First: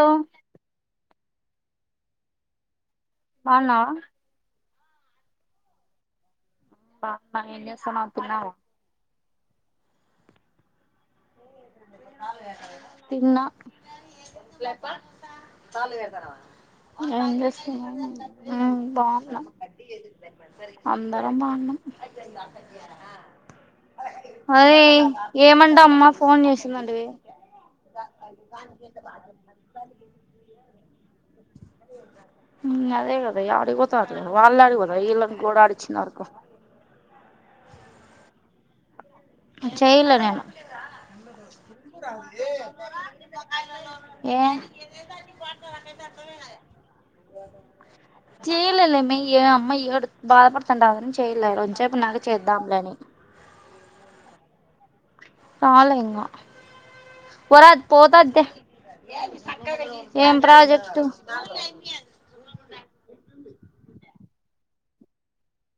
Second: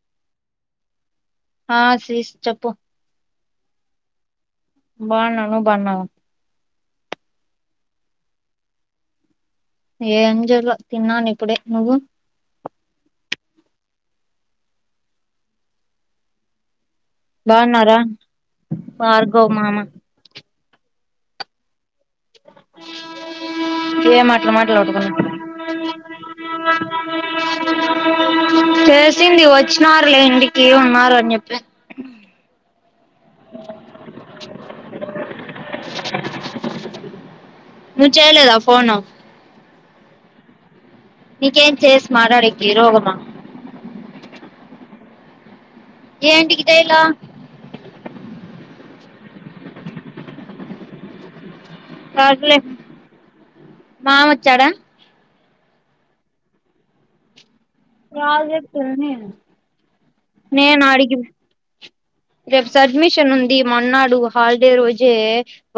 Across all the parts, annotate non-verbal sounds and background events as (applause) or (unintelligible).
అ ఆ సీస్ చెప్పు బావున్న వా బావ్ న్నా నువ్ బావున్నావా హా ఏం చేస్తున్నవ్ తిన్నావా ఏంజలే తిన్నాను ఇప్పుడే నువ్వు తిన్నా ప్ప తాలుగారు తారవా పం బాగున్నారా చేస్తున్నావ్ హ్మ్ బావున్నా భార్గవ్ మామ అందరం బాగున్నాం ఏం అట్లా అదే మాట్లాడుకున్నావ్ ఏమంట అమ్మా ఫోన్ చేసి ండవ చేసింది వచ్చినారులే ఇంటికి ఉన్నారు అని చెప్పి హ్మ్ అదే కదా యాడికి పోత్ ర్రు వాళ్ళలాడిపోద ఇళ్ళం కూడాడ అడిచ నాకు నువ్వు చేయలేదా ఫోను చేయలే నేను నీకేం చేసి మాట్లాడేకి రోగమా ఏమైం ఏదనికి ఏంటి గట్టయిలా చేయలేలేమే ఏ అమ్ ఏడు త్ బాధపడుతుండా దని చేయలే ఆ రోజు రేపు నాకు చేద్దాంలేని బావ వచ్చాడా రాలే ఇంగా ప్రాజెక్ట్ ఉంది ఏం ప్రాజెక్టు రేప్ సడ్మిషన్ ఉంది మొన్నాడు హాలిడే రోజే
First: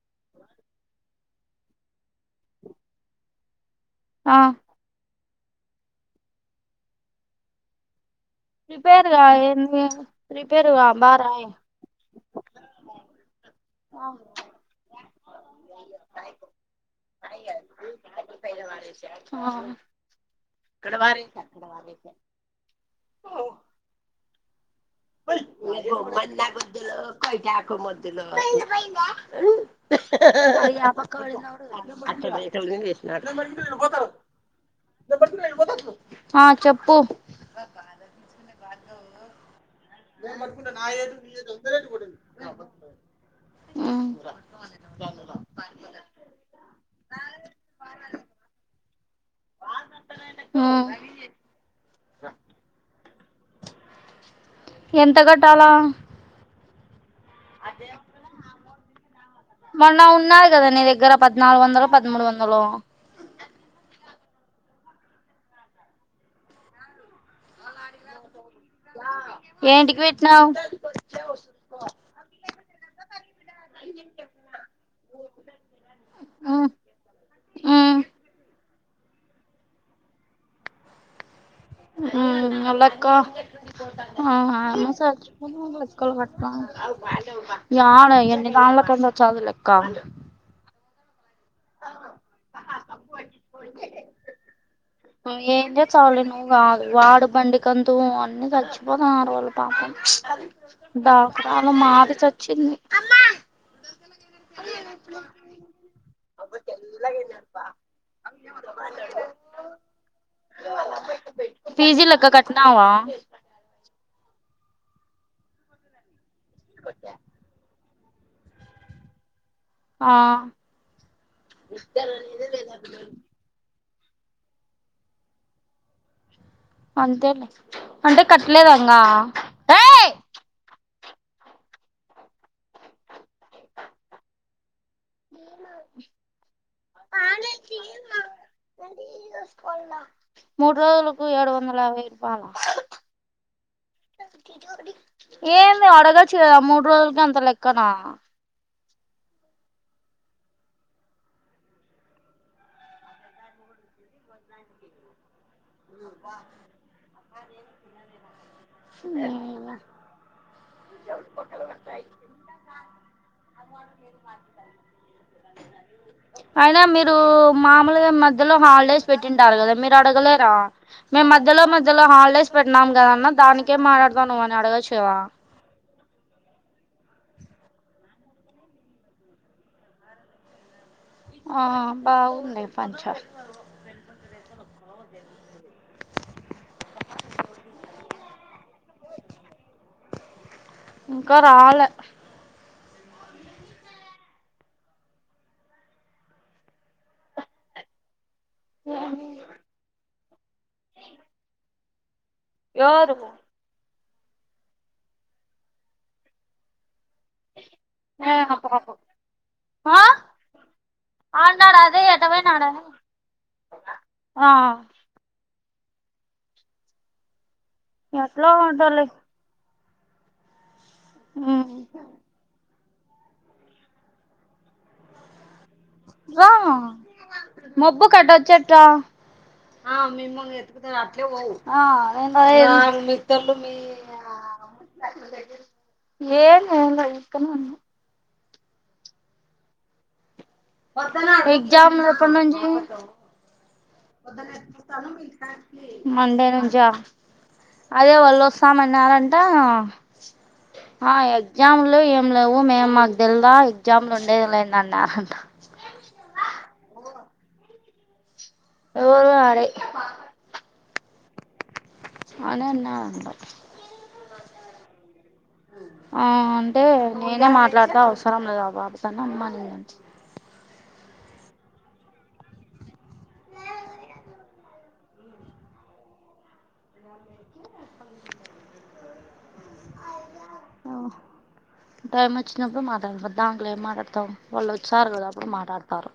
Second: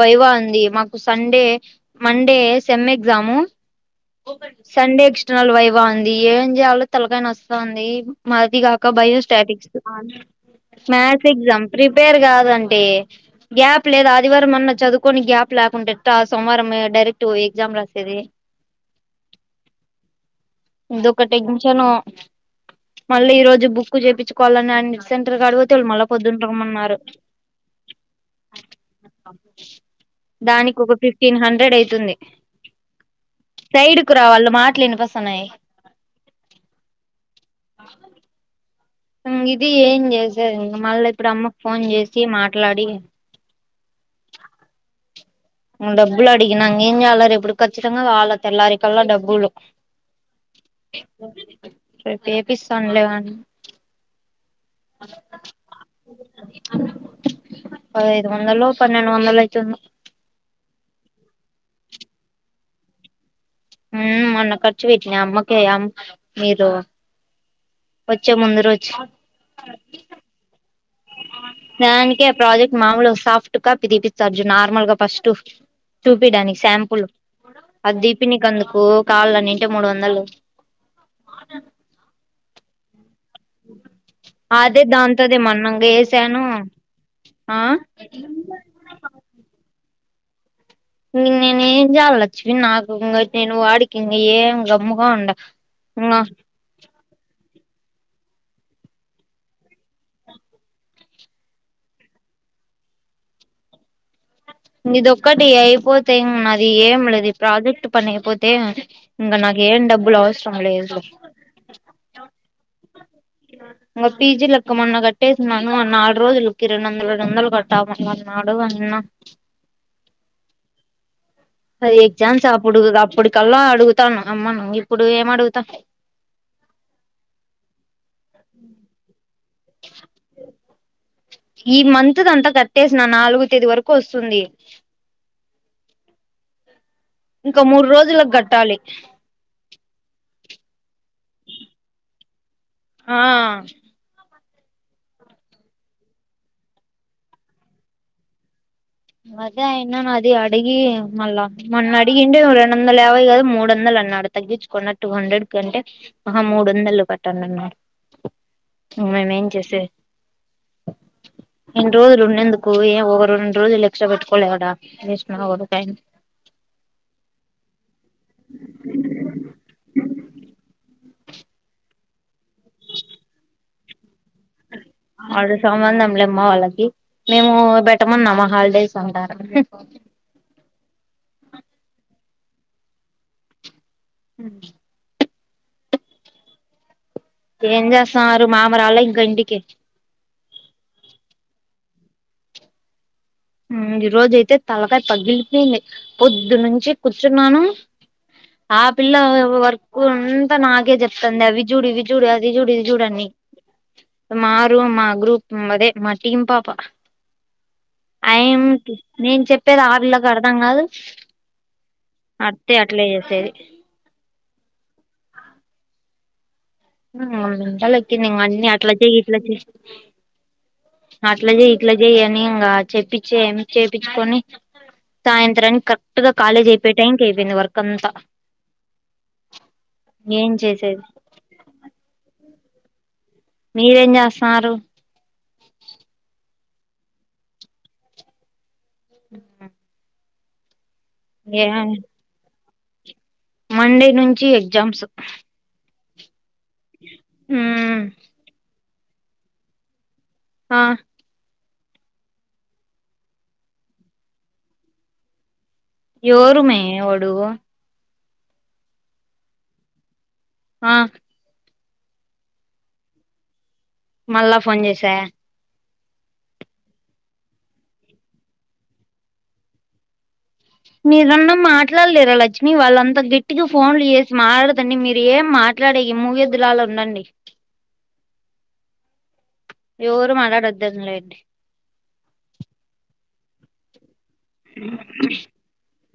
వైవా ఉంది మాకు సండే మండే సెమ్ ఎగ్జాము ఆ సండే ఎక్స్ ర్నల్ వైవా ఉంది ఏం చేయాలో తలకాయ్ నోస్తా వుంది. మాదిగాక ప్రిపేర్ గా బయోస్టాటిక్స్ ఏంది ప్రిపేర్ గా బా మ్యాథ్స్ రాయి ఎగ్జామ్ ప్రిపేర్ కాదంటే గ్యాప్ లేదా ఆదివారం అన్న చదువుకొని గ్యాప్ లేకుంటే ట్ట సోమవారం డైరెక్ట్ ఎగ్జామ్ రాసేది. ఇదొక టెన్షన్ ఆ మళ్ళీ ఈరోజు బుక్ చేపిచ్చుకోవాలని అన్నే మనా బదులు కైటీ ఆఖద్లు క దానికి ఒక ఫిఫ్టీన్ మా హండ్రెడ్ అయితుంది బన్నారు సైడ్ కు రా వాళ్ళ మాట్ల్ వినిపిస్తున్నాయి. ఆ చెప్పు హ్మ్ ఇది ఏం చేసారు ఇం మళ్ళ ఇప్పుడు అమ్మకు ఫోన్ చేసి మాట్లాడి ఉమ్ డబ్బులు అడిగినేం చేయాల రేపుడు ఖచ్చితంగా కావాల తెల్లారి కల్లా డబ్బులు రేపు వపిస్తాను లేవ ఎంత కట్టాలా పదైదు వందలో పన్నెండు వందల మొన్న ఉన్నాయి కదా నీ దగ్గర పద్నాలుగు వందలు పదమూడు వందలో ఉమ్ అమ్మాకి ఖర్చు పెట్టినా అమ్మకే అమ్మ మీరు వచ్చే ముందు రోజు ఏంటికి పెట్టినావు దానికి ఆ ప్రాజెక్ట్ మామూలు సాఫ్ట్ కాపి దీపిస్థారు చూడు నార్మల్ గా ఫస్ట్ చూపిడానికి శాంపుల్ అది మ్మ్ దీపిని అందుకు కావాలనింటే మూడు వందలు ఉమ్ అవ్లీక్కా అదే దాంతోదే మొన్నంగా (unintelligible) కట్ట ఏసాను ఆ యాడా ఎన్ని దానాలకి వచ్చా అదులేక్క ఇంక నేను ఏం చాల నచ్చిపో నాకు ఇంకా నేను వాడికి ఇంక ఏ గమ్ముగా ఉండ ఇంకా కతు అన్ని చచిపోతునారు వాలు పాపం దకుళ మాది చచ్చింది ఇదిక్కటి అయిపోతే ఇం నాది ఏం లేదు ప్రాజెక్ట్ పని అయిపోతే ఇంక నాక ఏం డబ్బులు అవసరం లేదు పీజీలగ గా కట్నా ఇగా మొన్న కట్టేసిన్నాను మ నాలుడు రోజులకి రెండు వందల రెండు వందలు కట్టాన్నాడు అన్న ఆ అది ఎక్జాన్స్పుడు అప్పుడుకల్లా అడుగు థాను అమ్మను ఇప్పుడు ఏమ అడుగుతా అంతేలే అంటే కట్టలేదంగా ఏయ్ ఈ మంత్ది అంతా కట్టేసిన నాలుగు తేదీ వరకు వస్తుంది ఇంకా మూడు రోజులకు కట్టాలి మూడు రోజులు ఏడు వందలభ ఇపాల ఆ ఏంది అడగ చా మూడు రోజులకి అంత లెక్కనా అదే అయినా నా అది అడిగి మళ్ళా మొన్న అడిగిండే రెండు వందలు ఏవై కదా మూడు వందలు అన్నాడు తగ్గించుకున్న టూ హండ్రెడ్ కంటే ఒక మూడు వందలు కట్టండిన్నాడు మేము ఏం చేసే రెండు రోజులు ఉండేందుకు ఏ ఒక రెండు రోజులు ఇష్ట పెట్క అడా స్ట్ (unintelligible) అయినా మీరు మామూలుగా మధ్యలో హాలిడేస్ పెట్టింటారు కదా మీరు అడగలేరా మే మధ్యలో మధ్యలో హాలిడేస్ పెట్టినాం కదన్న దానికే మాట్లాడతా నువ్ అని అడగొచ్చు అది సమా మ్మ వాళ్ళకి మేము పెట్టమనిమ్మా హాలిడేస్ అంటారు ఆ బాగుంది ప చ హ్మ్ ఏం చేస్తాన్నారు మామరాల ఇంక ఇంటికి ఇంకా రాల్ ఉమ్ ఈ రోజయితే తలకాయ పాగ్గిలిపోయింది పొద్దునుంచి కూర్చున్నాను ఆ పిల్ల వరకు అంతా నాకే చెప్తుంది అవి జుడి ఇవి జుడేది జుడిది ఎవరు జుడని మా రూ మా గ్రూప్ అదే మా టీమ్ పాపా అ నేనా పాపం నేను చెప్పేది ఆ ఆర్ల్లోకి అడదాం కాదు ఆన్నాడు అదే అడితే ఎటపోయినాడని అట్లే చేసేది ఆ మ్మ్ అలకి ఎట్లా అన్నీ అట్లా ఉంటలే చెయి ఇట్లా చేయి అట్లా చెయి ఇట్లా చేయయి అనిం కాదు చెప్పించి ఏం చేపించుకొని సాయంతం వర్క్ మబ్బు అంతా కట్టవచ్ ఎట్టా ఆ ఏం చేసేది అ మీరేం చేస్తున్నారు ఏం ఏం లే ఊరికనే ఉన్న మ్మ్ హ్మ్ ఎగ్జామ్ లు ఎప్పటి నుంచి మండే నుంచి ఎగ్జామ్స్ మండేను మ్ అదే వాళ్ళు వస్తాం అని నారంట ఆ ఆ అదే ఎగ్జామ్లు ఏం లేవు మేము మాకు తెలుదా ఎగ్జామ్లు ఉండేది లేందన్న ఎవరు మై వాడు ఎవరు వాడే ఆ అని అన్నా రాంటా మళ్ళా ఫోన్ చేసా ఆ అంటే నేనే మాట్లాడితే అవసరం లేదా బాబుతన్న అన్న నేను మీరున్న మాట్లాడలేరా లక్ష్మి వాళ్ళంతా గిట్టిగా ఫోన్లు చేసి మాట్లాడదండి మీరు ఏం మాట్లాడే మూవ ఎద్దులాల ఉండండి ఎవరు ఓ మాట్లాడొద్దంలేండి టైమ్ వచ్చినపుడు మాటాడతారు దాంగ్లే ఏం మాట్లాడతాం వాళ్ళు వచ్చారు కదా అప్పుడు మాట్లాడతారు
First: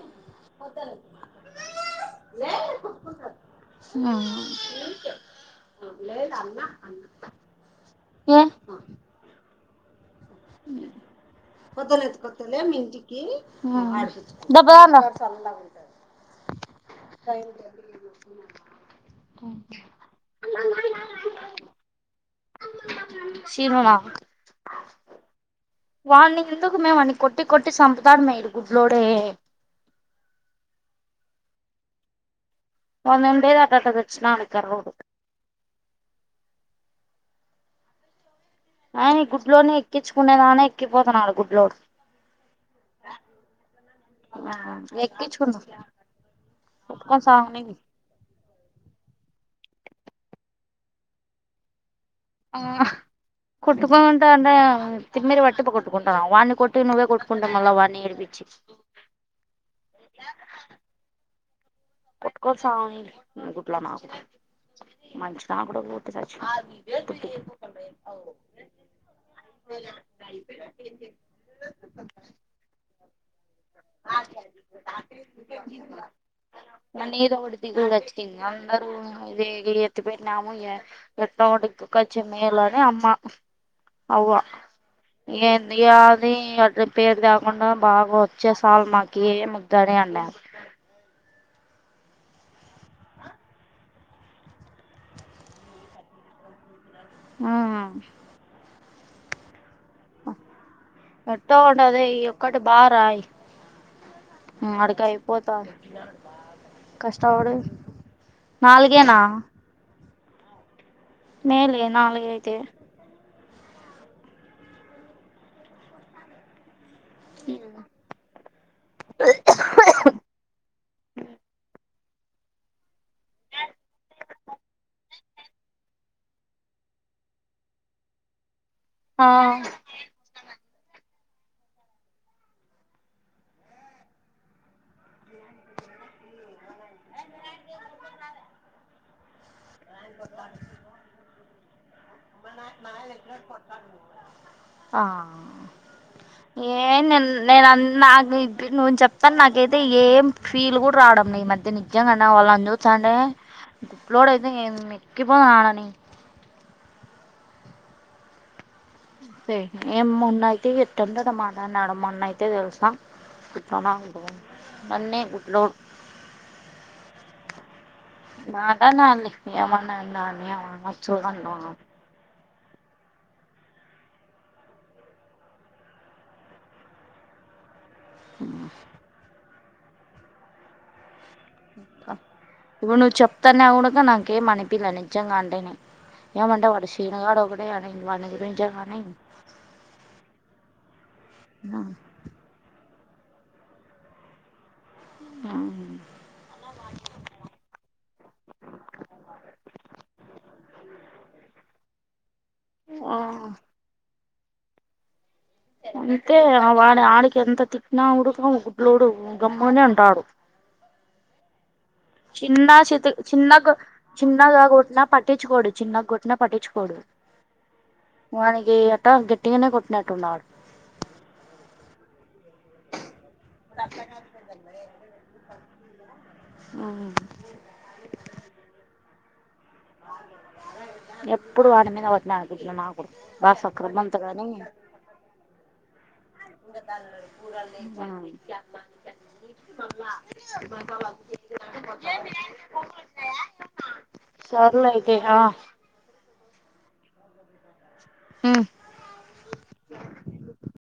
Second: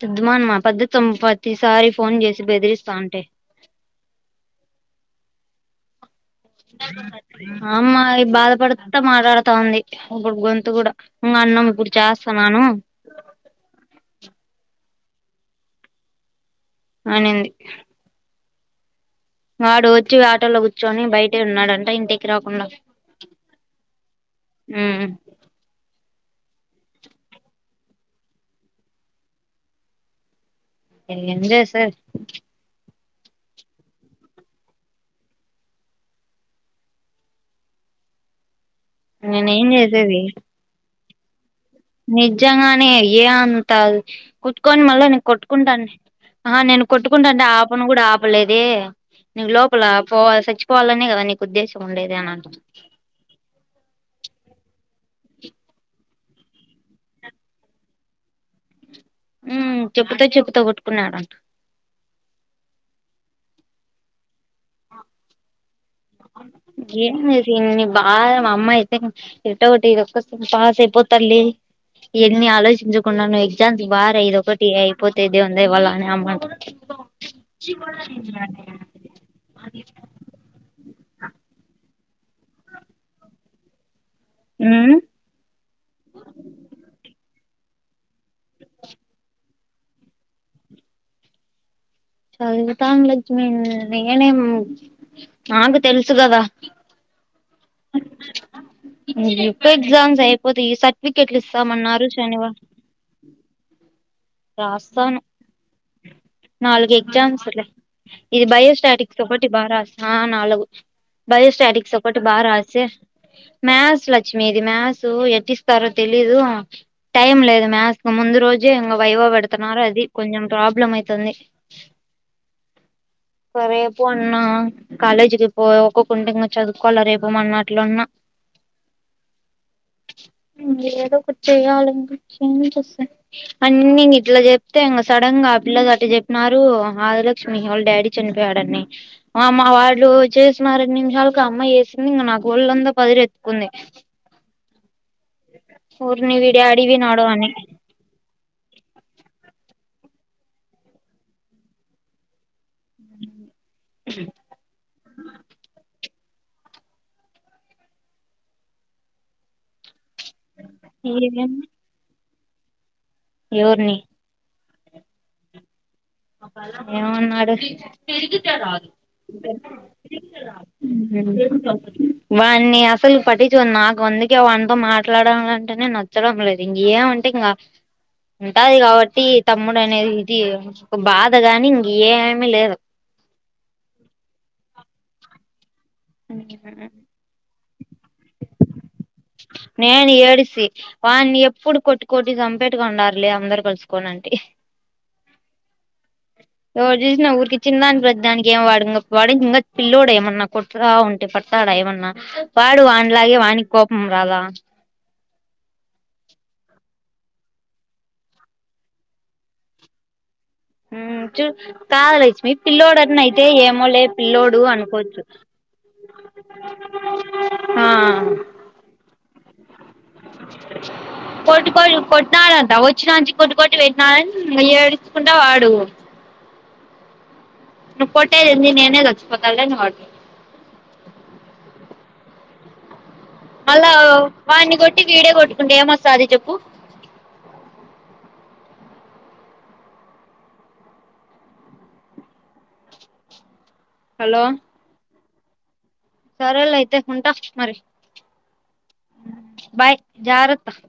సిద్ద్దమా అనమా పెద్ద త ప్రతిసారి ఫోన్ చేసి బెదిరిస్తా అంటే అమా బాధపడుతా మాట్లాడుతా ఉంది ఇప్పుడు గొంతు కూడా ఇంగ అన్నం ఆ ఇప్పుడు చేస్తన్నాను బాబో అన్న అనింది వాడు వచ్చి ఆటోలో కూర్చొని బయట ఉన్నాడంట ఇం రాకుండా శీనునా మ్మ్ వాణి ఎందుకుమే వాన్న కొట్టి కొట్టి సపుతాడ మే ఇ గుడ్లోడ ఎం చేసారు వందండే తాటాట తెచ్చిన ఆట ఆట సచ్చినాడు కర్రోడు ఆయన నేనేం గుడ్లోనే చేసేది ఎక్కించుకునేదా ఎక్కి పోతున్నాడు గుడ్డలోడు నిజంగానే ఏ అంత కుట్టుకొని మళ్ళా నీ ఎక్కించుకున్నా కొట్టుకుంటాను ఆ నేను కొట్టుకొని కొట్టుకుంటాను అంటే సావని ఆపను కూడా ఆపలేదే నీ లోప పల పోల చచ్చిపోవాలనే కదా నీకు ఉద్దేశం ఉండేది అని అంట ఆ కుట్టుకుంటా అంటే తిమ్మిర పట్టి ప కొట్టుకుంటాన్నావు వాడిని కొట్టి నువ్వే కొట్టుకుంటాం మళ్ళా వాడిని ఏడిపించి చెప్పుతో చెప్పుతో కొట్టుకున్నాడంట పట్టుకోనీ సవని మంచిన కూడ ఏం అది బాగా మా అమ్మాయి అయితే ఇటో ఒకటి ఇదొక్క పాస్ అయిపోతల్లి యెన్ని ఆలోచించుకున్నాను ఎగ్జామ్స్ బాగా రాయి ఇదొ ఒకటి అయిపోతే దేవుని దయ వల్ల అని అమ్మంట మనీద ఒకటి దిగు వచ్చంది అందరు ఇది ఎత్తి పెట్నాము ఎట్టో వడి కు కాచ్చ మేలాడ అమ్మా అవ్వ ఉమ్ ఏ ఎయది అ పేరుద బాగా వస్తె చాలు మాకి ఏ ముద్దని అన్నారు చదువుతాను లక్ష్మి నేనేం నాకు తెలుసు కదా ఆ (inaudible) ఎ ఎగ్జామ్స్ అయిపోతాయి సర్టిఫికెట్లు ఎట్టో ఒకటి ఇస్తామన్నారు అది ఈ ఒక్కటి శనివారం బా రాయి ఆడికి రాస్తాను అయిపోతాది నాలుగు ఎగ్జామ్స్ కష్టపడి ఇది నాలుగేనా బయోస్టాటిక్స్ ఒకటి బాగా రాస్తా ఆ నాలుగు మేలే బయస్టటిక్స్ ఒకటి బాగా నాలుగైతే మ్యాథ్స్ లక్ష్మిీ ఇది మ్యాథ్స్ ఎట్టిస్తారో తెలీదు టైం లేదు మ్యాథ్స్ కి ముందు రోజే ఇంకా వైవ పెడుతున్నారు అది కొంచెం ప్రాబ్లం అయితుంది రేపు అన్నా కాలేజీకి పో ఒక్కొక్కంటి చదువుకోవాలా రేపు ఇ మొన్న అట్లున్న ఆ అని నేని ఇట్లా చెప్తే ఇంక సడన్ గా ఆ పిల్లలు అట్టి చెప్పినారు ఆదిలక్ష్మి వాళ్ళ డాడీ చనిపోయాడన్ని ఆ ఆళ్ళు చేసినా రెండు నిమిషాలకు ఆ అమ్మాయి ఇంగ నా ఆ ఓర్ని వీడి ఏ డాడీ వినాడు నేన్ అని నేనన్ నాకు తి నువ్వు చెప్తాన్న నాకైతే ఏం ఫీల్ కూడా రావడంలా న ఈ మధ్య నిజంగానే వాళ్ళని చూత్ సండే గుట్లోడ అయితే మేక్కిపోనాడని సేహే ఏం మొన్నయితే ఎట్టండ మాట అన్నాడు మొన్నయితే తే తెల్సా ఉచ్చన్నా ఎవరిని అయిటివే నన్నే గుడ్లోడు ఏనున్నాడు హుహు మాట్లాడినాడులే ఏమన్నా అన్నాని వాన్ని అసలు పట్ంచుకోను నాకు అందుకే వాతో మాట్లాడాలాలంటేనేే నచ్చడం లేదు ఇంక ఏమంటే ఇంకా ఉంటాది కాబట్టి తమ్ముడు అనేది ది ఒ బాద్ ఇప్పుడ్ నువ్ చెప్తాన్న గూడ క నాక మనీపిల్లానే జంగా అంటేని అని వాని గురించే కానీ నేను ఏడిసి వాన్ని ఎప్పుడు కొట్టు కొట్టి సంపెట్టుగా ఉండాలి లి అందరు కల్స్కోనంటి ఆ ఎవరు చూసిన ఊరికి చిన్న దానికి ప్రతి దానికి ఏం వాడు ఇం వాడి ఇంకా పిల్ల్లోడు ఏమన్నా కొట్టగా ఉంటే పడతాడు ఏమన్నా వాడు ఆ వానిలాగే వాణకి కోపం రాదా అంతే ఆ వాడి ఆడికి ఎంత తిట్నాకూడ గుడ్లోడు గమ్ముగానే ఉంటాడు. ఉమ్ చి కాదు లక్ష్మి చిన్న చిత పిల్లోడట్నయితే చిన్నగా ఏమో లే పిల్లోడు చిన్నగా కొట్టినా అనుకోవచ్చు పట్టించుకోడు చిన్నగా కొట్టినా పట్టించుకోడు ఆ వానికి అట్ట గట్టిగానే కొట్టినట్టున్నాడు కొట్టుకోర్రి కొట్టినాడంట వచ్చినాంచి కొట్టు కొట్టి పెట్టినాలని ఏడుచుకుంటా వాడు ఆ నువ్వు కొట్టేదేంది నేనే చచ్చిపోతాలే అనేవాడు ఎప్పుడు వాడి మీద వ నాట్ ప్లిమా అళ్ళ వాడిని కొట్టి వీడే కొట్టుకుంటే ఏమో వస్తాది చెప్పు ఆ ఇ అ అ హలో సర్లే ఐ ఏ హా సరేలే అయితే ఉంటా మరి ఉమ్ బాయ్ జారత్త